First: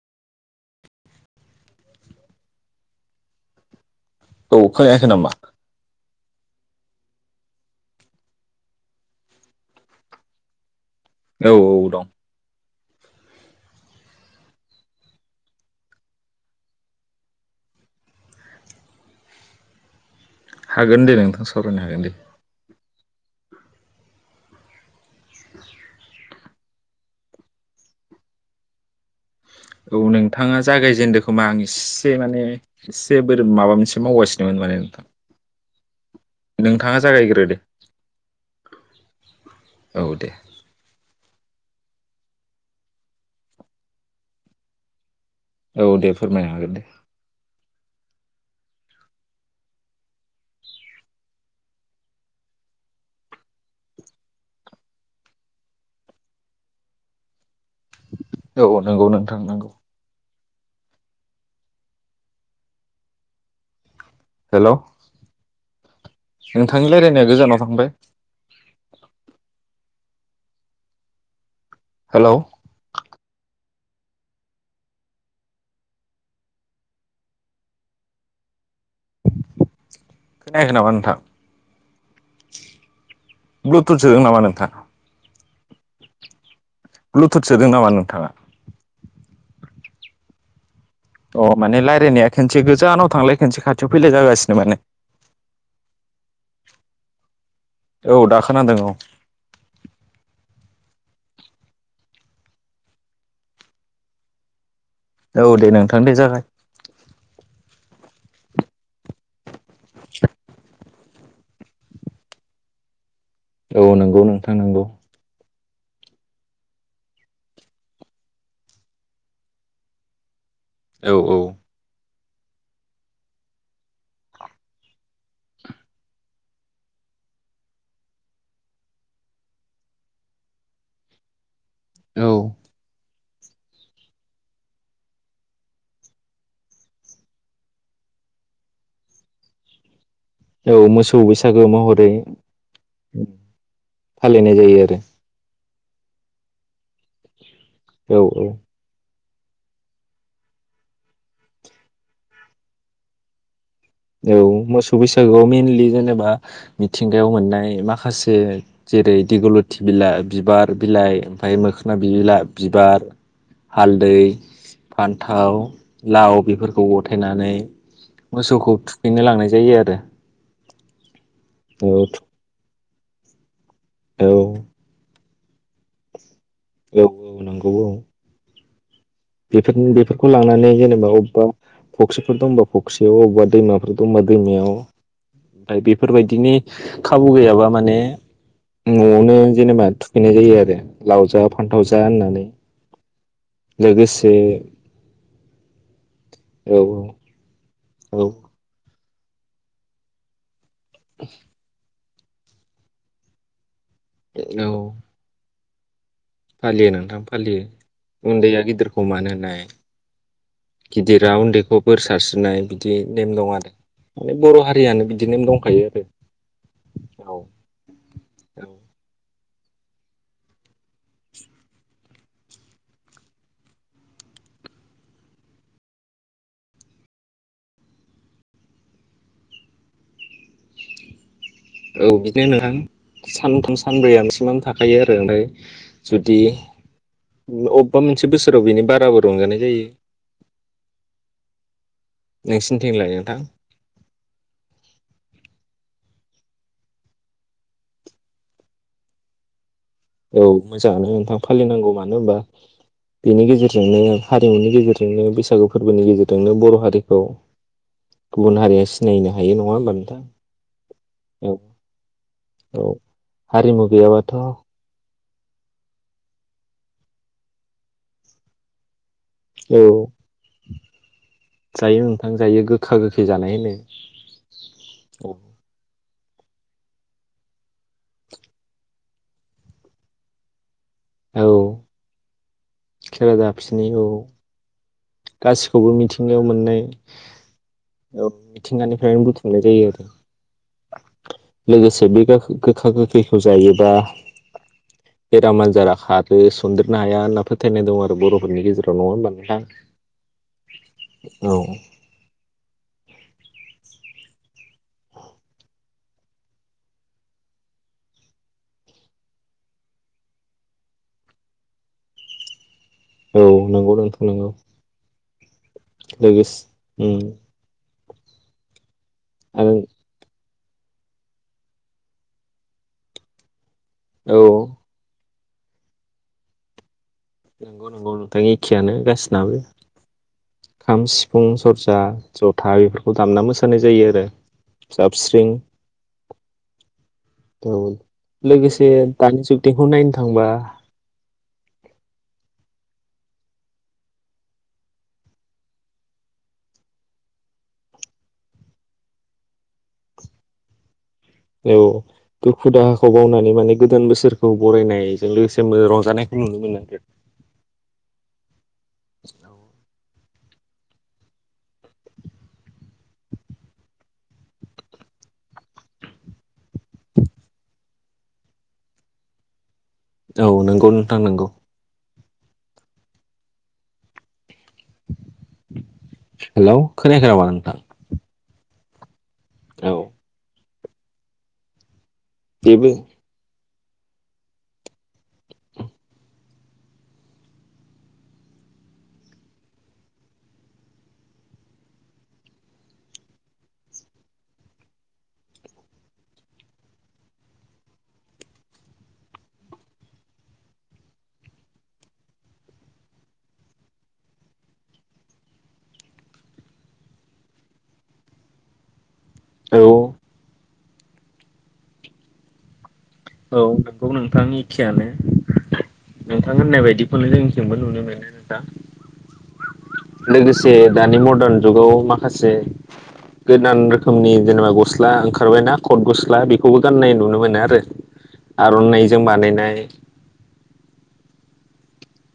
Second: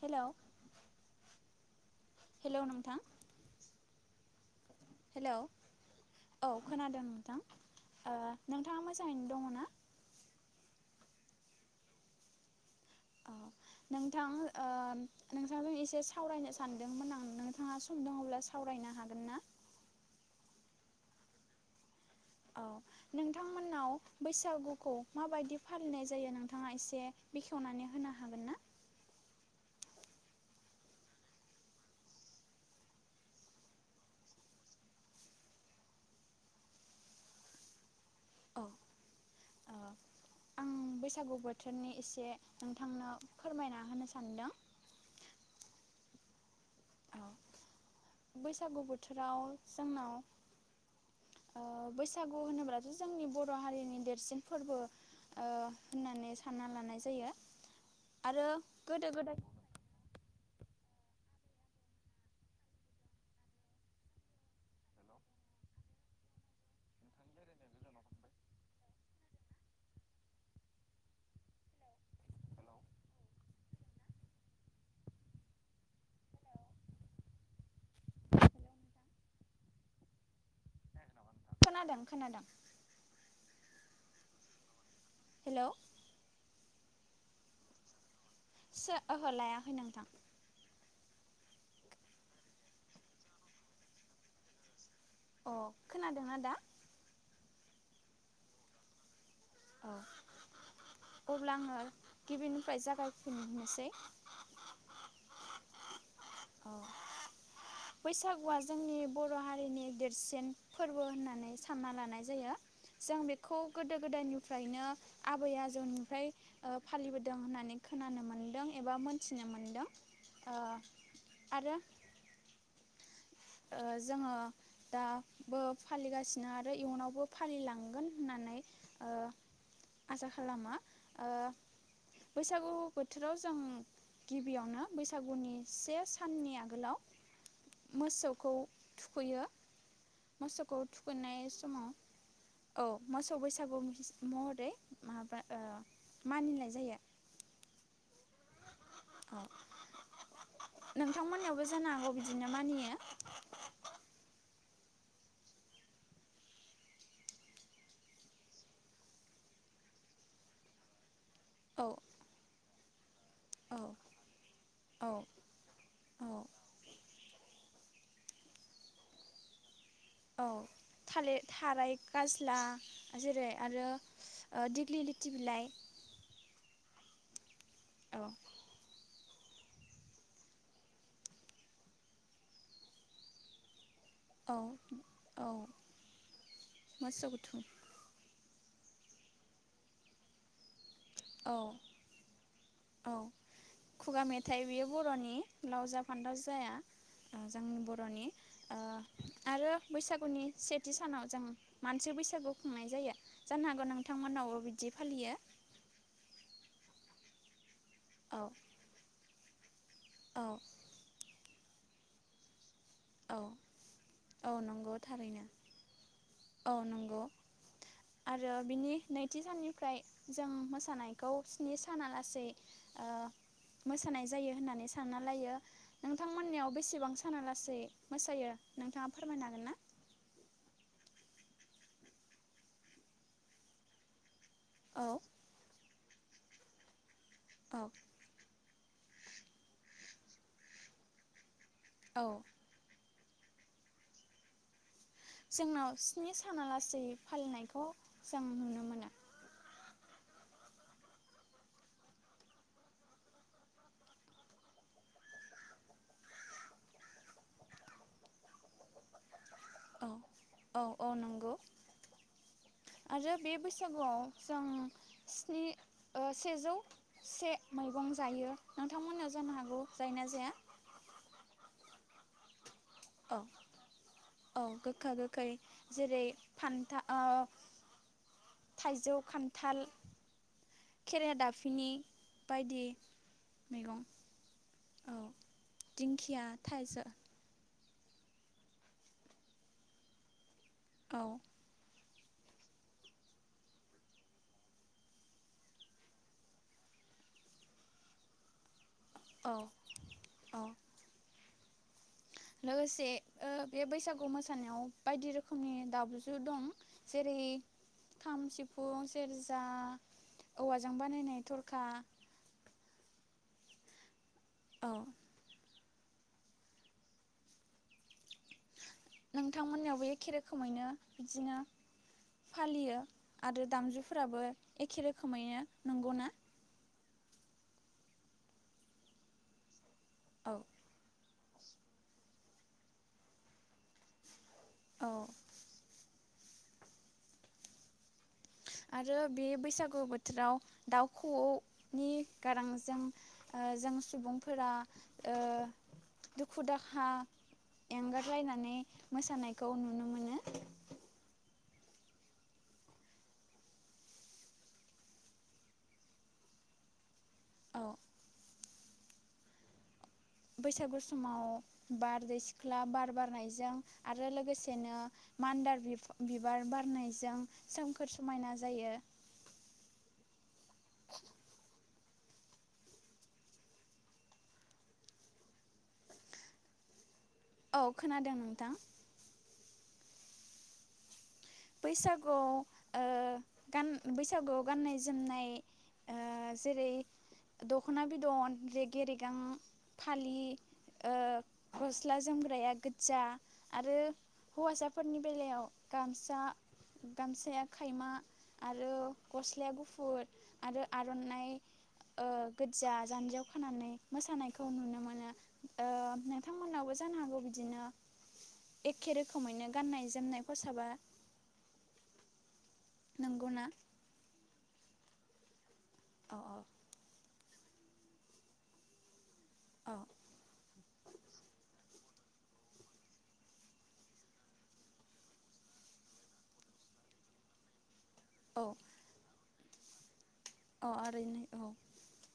Hello hello नोंथां। औ खोनायाखै नामा हेलौ औ खोनादों नोंथां ओ नोंथाङा मोजाङैनो दङ ना? औ औ दं औ नोंथां ओ नोंथांजों एसे सावरायनो सानदोंमोन आं नोंथाङा सम दङब्ला सावरायनो हागोन ना? हागोन दे नोंथां सावरायनो हागोन दे। औ नोंथांमोननाव बैसागुखौ माबायदि फालिनाय जायो नोंथाङा एसे बेखेवनानै होनो हागोन ना। औ नोंथाङा जागायजेनदों खोमा आं एसे माने एसे बोरै माबा मोनसे मावगासिनोमोन माने नोंथां नोंथाङा जागायग्रो दे औ ओ औ दे। आं बैसागु बोथोरनि एसे नोंथांनो फोरमायना होनो सानदों औ दे फोरमायनो हागोन दे। औ बैसागु बोथोराव जोंनाव ओ बैसागु होनोब्लाथ' जोंनि बर' हारिनि देरसिन फोरबो ओ होननानै सानना लानाय जायो आरो औ नंगौ गोदो गोदाय नोंथां नंगौ। हेल नोंथांनि रायलायनाया गोजानाव थांबाय। हेलौ खोनायाखै नामा नोंथां? खोनादों खोनादों ब्लुथुथ सोदों नामा नोंथां? हेलौ ब्लुथुथ सोदों नामा नोंथाङा? सो ओहो लायाखै नोंथां अ माने रायजलायनाया खनसे गोजानाव थांलाय खनसे खाथियाव फैलाय जागासिनो माने अ खोनादों आदा औ दाखोना दो औ औ अब्ला आंङो गिबिनिफ्राय जागायफिन होननोसै। औ दे नोंथां दे जागाय बैसागुआ जोंनि बर' हारिनि देरसिन फोरबो होननानै सानना लानाय जायो। जों बेखौ खौ औ गोदो नंगौ नोंथां नंगौ गोदायनिफ्रायनो आबै आज ओमफ्राय फालिबोदों होननानै खोनानो मोनदों एबा मोनथिनो मोनदों ओ औ आरो जोङो दाबो फालिगासिनो आरो इयुनावबो फालिलांगोन होननानै आसा खालामो औ औ बैसागु बोथ बोथोराव जों गिबियावनो बैसागुनि से साननि आगोलाव मोसौ खौ थुखैयो औ मोसौखौ मोसौ थुखोननाय बैसागो समाव महरै औ मोसौ फालिनाय बैसागु महरै जायो आरो माबा मानिनाय जायो औ औ औ नोंथांमोनयावबो जानो हागौ बिदिनो मानियो औ मोसौ बैसागोआव मइेनलि जेनेबा मिथिंगायाव मोननाय माखासे जेरै दिगलथि बिलाइ बिबार बिलाइ [unintelligible] औ मोखोना बिलोलाब बिबार औ हालदै औ फान्थाव लाव औ बेफोरखौ फथायनानै मोसौखौ थुखैनो लांनाय जायो आरो। औ थालिर औ थाराय गाज्ला जेरै आरो औ ओ दिग्लिलि - बिलाइ नोंगौ [unintelligible] औ बेफोर बेफोरखौ लानानै जेनेबा अबेबा फख्रिफोर दंबा फख्रियाव अबेबा दैमाफोर दंबा औ दैमायाव औ ओमफाय बेफोरबायदिनि मोसौ खाबु गुथु गैयाबा माने न'आवनो जेनेबा थुखैनाय जायो आरो। लाव जा, औ फान्थाव जा, होननानै। औ खुगा लोगोसे मेथाइ बेयो बर'नि लाव जा, फान्थाव जाया औ ओ जों ब औ र'नि। ओ आरो बैसागुनि सेथि सानाव जों मान सि बैसागु खुंनाय जायो। जानो हागौ नों थांमोनावबो औ बिदि फालियो? फालियो नोंथां फालियो। औ उन्दैया गिदिरखौ मानो होनाय, औ ए गिदिरा उन्दै खौ बोर सारस्रिनाय बिदि नेम औ दं आरो माने औ बर' नंगौ हारियानो बिदि थारैनो नेम दंखायो आरो। औ नंगौ औ औ फ्राय जों मोसानायखौ स्नि साना लासै ओ मोसानाय जायो होननानै सानना लायो। नोंथांमोननियाव बेसेबां साना लासै मोसायो नोंथाङा फोरमायनो हागोन ना? औ बिदिनो नोंथां सानथाम सानब्रैया नों थाखायो औ आरो ओमफ्राय जुदि उ औ अबेबा मोनसे बोसो राव बिनि बाराबो रंजानाय जायो। औ नोंसिनिथिंलाय नों थां? जोंनाव स्नि सानालासै फालिनायखौ जों नुनो मोनो। औ मोजाङानो नोंथां फालिनांगौ मानो होनबा बेनि गेजेरजोंनो हारिमुनि गेजेरजोंनो बैसागु फोरबोनि गेजेरजोंनो बर' हारिखौ गुबुन हारिया सिनायनो हायो नङा होमबा औ नोंथां औ औ नंगौ औ आरो बे हारिमु बैसागुआव गैयाबाथ' जों औ स्नि ओ सेजौ से मैगं जायो। नोंथांमोननियाव जानो हागौ जायना जाया? आं जायो गो खा गोखै औ जानाय होनो औ गोखा औ। गोखै जेरै फान्था ओ थाइजौ, खान्थाल खेरादाफिनि बायदि खेरादाबसनि मैगं औ औ गासिखौबो मिथिंगायाव दिंखिया मोननाय। थाइजौ औ मिथिंगानिफ्रायनो बुथुमनाय जायोआरो औ लोगोसे बे [unintelligible] गोखा गोखैखौ जायोबा बेराम आजारा खारो सनदेरनो हाया होनना फोथायनाय दं आरो बर'फोरनि गेजेराव। नंङा होनबा औ नोंथां? औ [inaudible] औ लोगोसे ओ बे बैसागु मोसानायाव बायदि रोखोमनि दामजु दं जेरै खाम सिफुं सेरजा औवाजों बानायनाय थरखा औ नंगौ नोंथां नोंगौ। औ लोगोसे उम आरो नोंथांमोननियावबो एकेे रोख रोखोमैनो बिदिनो फालियो आरो औ दामजुफोराबो एखे रोखो [unintelligible] नंगौना? नंगौ नंगौ नोंथां एखेयानो गासिनाबो औ खाम सि फुं सरजा जथा इफोरखौ दामना मोसानाय जायो आरो औ जाबस्रिं [unintelligible] आरो दानि बे जुगनिखौ बैसागु नायनो थांबा बोथोराव दाउ खौवौनि गारां जों ओ जों सुबुंफोरा ओ दुखु दाखा एंगारलायनानै मोसानायखौ नुनो मोनो। औ दुखु दाहाखौ बावनानै माने गोदान बोसोरखौ बरायनायजों लोगोसे रंजानायखौ नुनो मोनो आरो। औ। औ बैसागु समाव बारदै सिख्ला बार बारनायजों आरो लोगोसेनो मान्दार बिबार बारनायजों सोमखोर समायना जायो। औ नंगौ नोंथां नंगौ। हेलौ। खोनायाखै नामा नोंथां औ खोनादों नोंथां। औ। बैसागु जेबो गान बैसागुआव गाननाय जोमनाय ओ जेरै दख'ना बिदन रेगे रेगां फालि गस्ला जोमग्राया गोज्जा आरो हौवासाफोरनि बेलायाव गामस सा गामसाया खायमा आरो गस्लाया गुफुर आरो आर'नाइ ओ गोजजा जानजियाव खोनानानै मोसानायखौ नुनो मोनो ओ नोंथांमोनावबो जानो हागौ बिदिनो एख एखे रोखोमैनो औ गाननाय जोमनाय फसाबा औ नंगौना? नोंगौ नोंथांनि एखेयानो औ नोंथां होननाय बायदिखौनो जों जोंबो नुनो मोनो नोंथां। औ लोगोसे दानि मरदान जुगाव मा माखासे गोदान रोखोमनि जेनेबा गस्ला ओंखारबाय ना कट गस्ला बेखौबो गाननाय नुनो मोनो आरो आरनाइजों बानायनाय [unintelligible] अ आरनाइ औ।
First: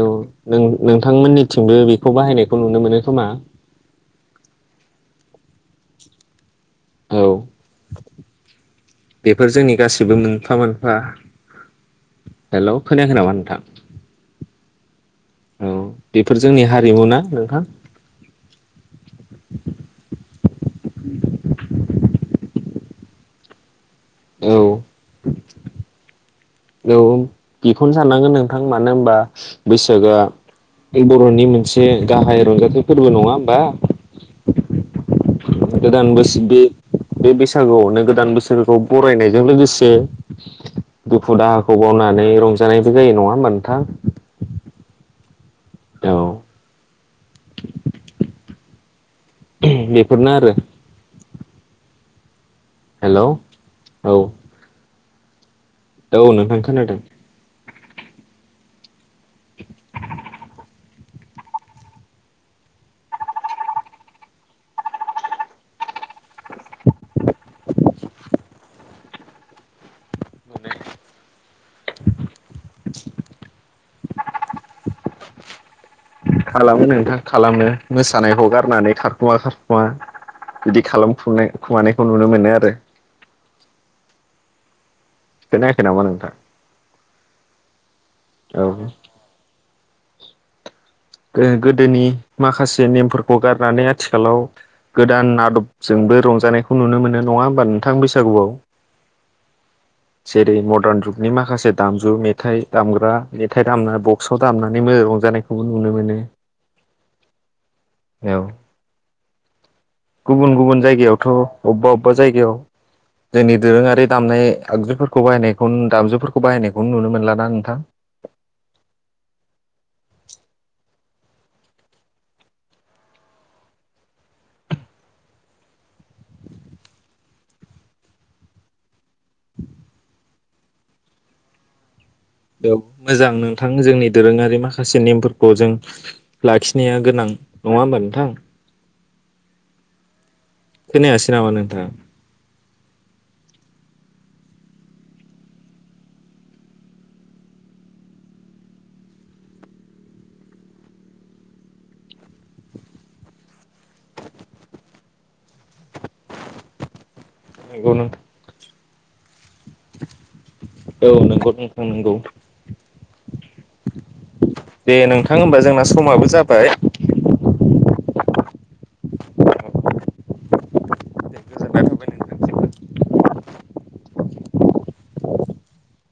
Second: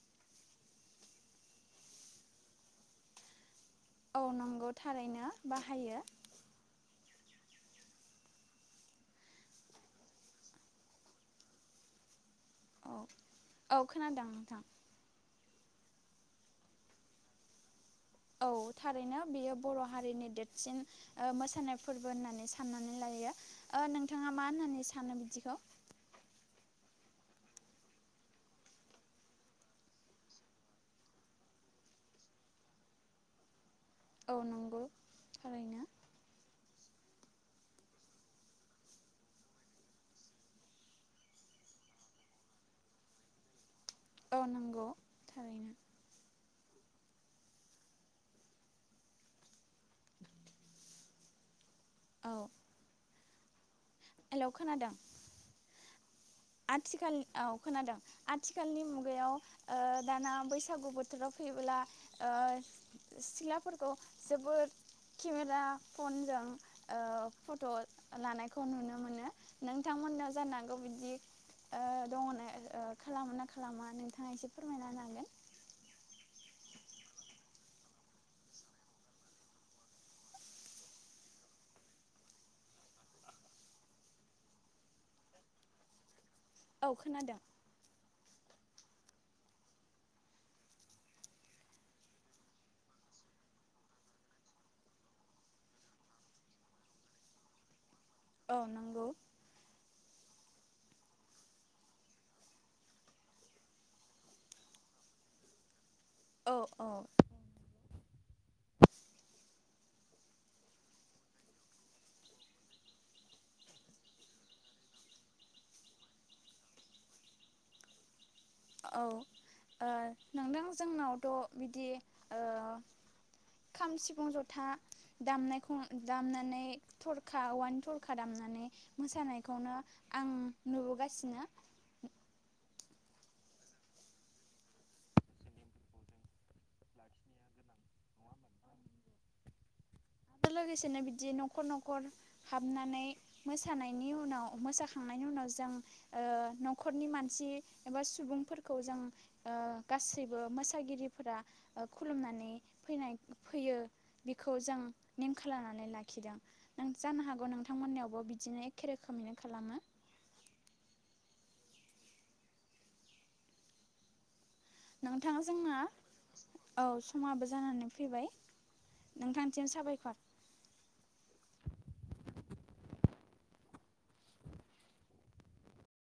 औ नों नोंथांमोननिथिंबो बेखौ बाहायनायखौ नुनो मोनो खोमा? औ नंगौ थारैनो बाहायो। औ बेफोर जोंनि गासिबो मोनफा मोनफा हेल औ खोनायाखै नामा नोंथां? औ खोनादों नोंथां औ बेफोर जोंनि हारिमु ना नोंथां? औ थारैनो बेयो बर'हारिनि देरसिन मोसानाय फोरबो होननानै साननानै लायो। नोंथाङा मा औ होननानै सानो बिदिखौ? औ बेखौनो साननांगोन नोंथां मानो होनबा बैसागोआ बर'नि मोनसे गाहाय रंजाथाइ फोरबो नङा होमबा? औ नंगौ थारैनो। गोदान बोसोर बे बे बैसागुआवनो गोदान बोसोरखौ बरायनायजों लोगोसे दुखु दाहाखौ बावनानै रंजानायबो जायो नङा होनबा नोंथां? औ नंगौ थारैनो। औ ओम बेफोरनो आरो औ। हेल हेलौ खोनादों? औ नोंथां खोनादों। आथिखाल औ खोनादों आथिखालनि मुगायाव ओ दाना बैसागु बोथोराव फैबोला सिख्लाफोरखौ जोबोद केमेरा फनजों ओ‌ फट' लानायखौ नुनो मोनो नोंथांमोननाव जानांगौ बिदि ओ दङनो ओ खालामो ना खालामा नोंथाङा एसे फोरमायना नो हागोन। खालामो नोंथां खालामो मोसानायखौ गारनानै थाखुमा- थाखुमा बिदि खालामखुनाय खुमानायखौ नुनो मोनो आरो। खोनायाखै नामा‌ नोंथां? औ खोनादों। औ गो-गोदोनि माखासे नेमफोरखौ गारनानै आथिखालाव गोदान आदबजोंबो रंजानायखौ नुनो मोनो नङा होमबा नो थां बैसागुआव औ नंगौ जेत। बे मदार्न जुगनि माखासे दामजु मेथाइ दामग्रा मेथाइ दामना बक्सआव दामनानै मो‌ रंजानायखौ खौ नुनो मोनो। ओ अह। गुबुन-गुबुन जायगायावथ अबबा-अबबा जायगायाव जोंनि दोरोङारि दामनाय आगजुफोरखौ बाहायनायखौ दामजुफोरखौ बाहायनायखौनो नुनो मोनला ना नोंथां। औ ओ‌ नोंदों जोंनावथ‌' बिदि ओ खाम सिफुं जथा दामनायखौ दामनानै थरखा औवानि थरखा दामनानै। मोसानायखौनो आं। नुबोगासिनो याव मोजां नोंथां जोंनि दोरोंङारि माखासे नेमफोरखौ जों लाखिनाया गोनां नंङा होमबा नोंथां। रो लोगोसेनो खोनायासै बिदि नामा नोंथाङा नखर-नखर हाबनानै मोसानायनि उनाव मोसाखांनायनि उनाव जों ओ नखरनि मानसि एबा सुबुंफोरखौ जों ओ गासैबो मोसागिरिफोरा खुलुमनानै फैनाय फैयो बिखौ जों नेम खालामनानै लाखिदों नों जानो हागौ नंगौ नोंथां नोंथांमोननियावबो बिदिनो खे रोखोमैनो खालामो। औ नोंगौ नोंथां नोंगौ। नोंथांजोंना जाबाय औ समाबो जानानै फैबाय नोंथांनिसिम साबायखर गोजोननाय थाबाय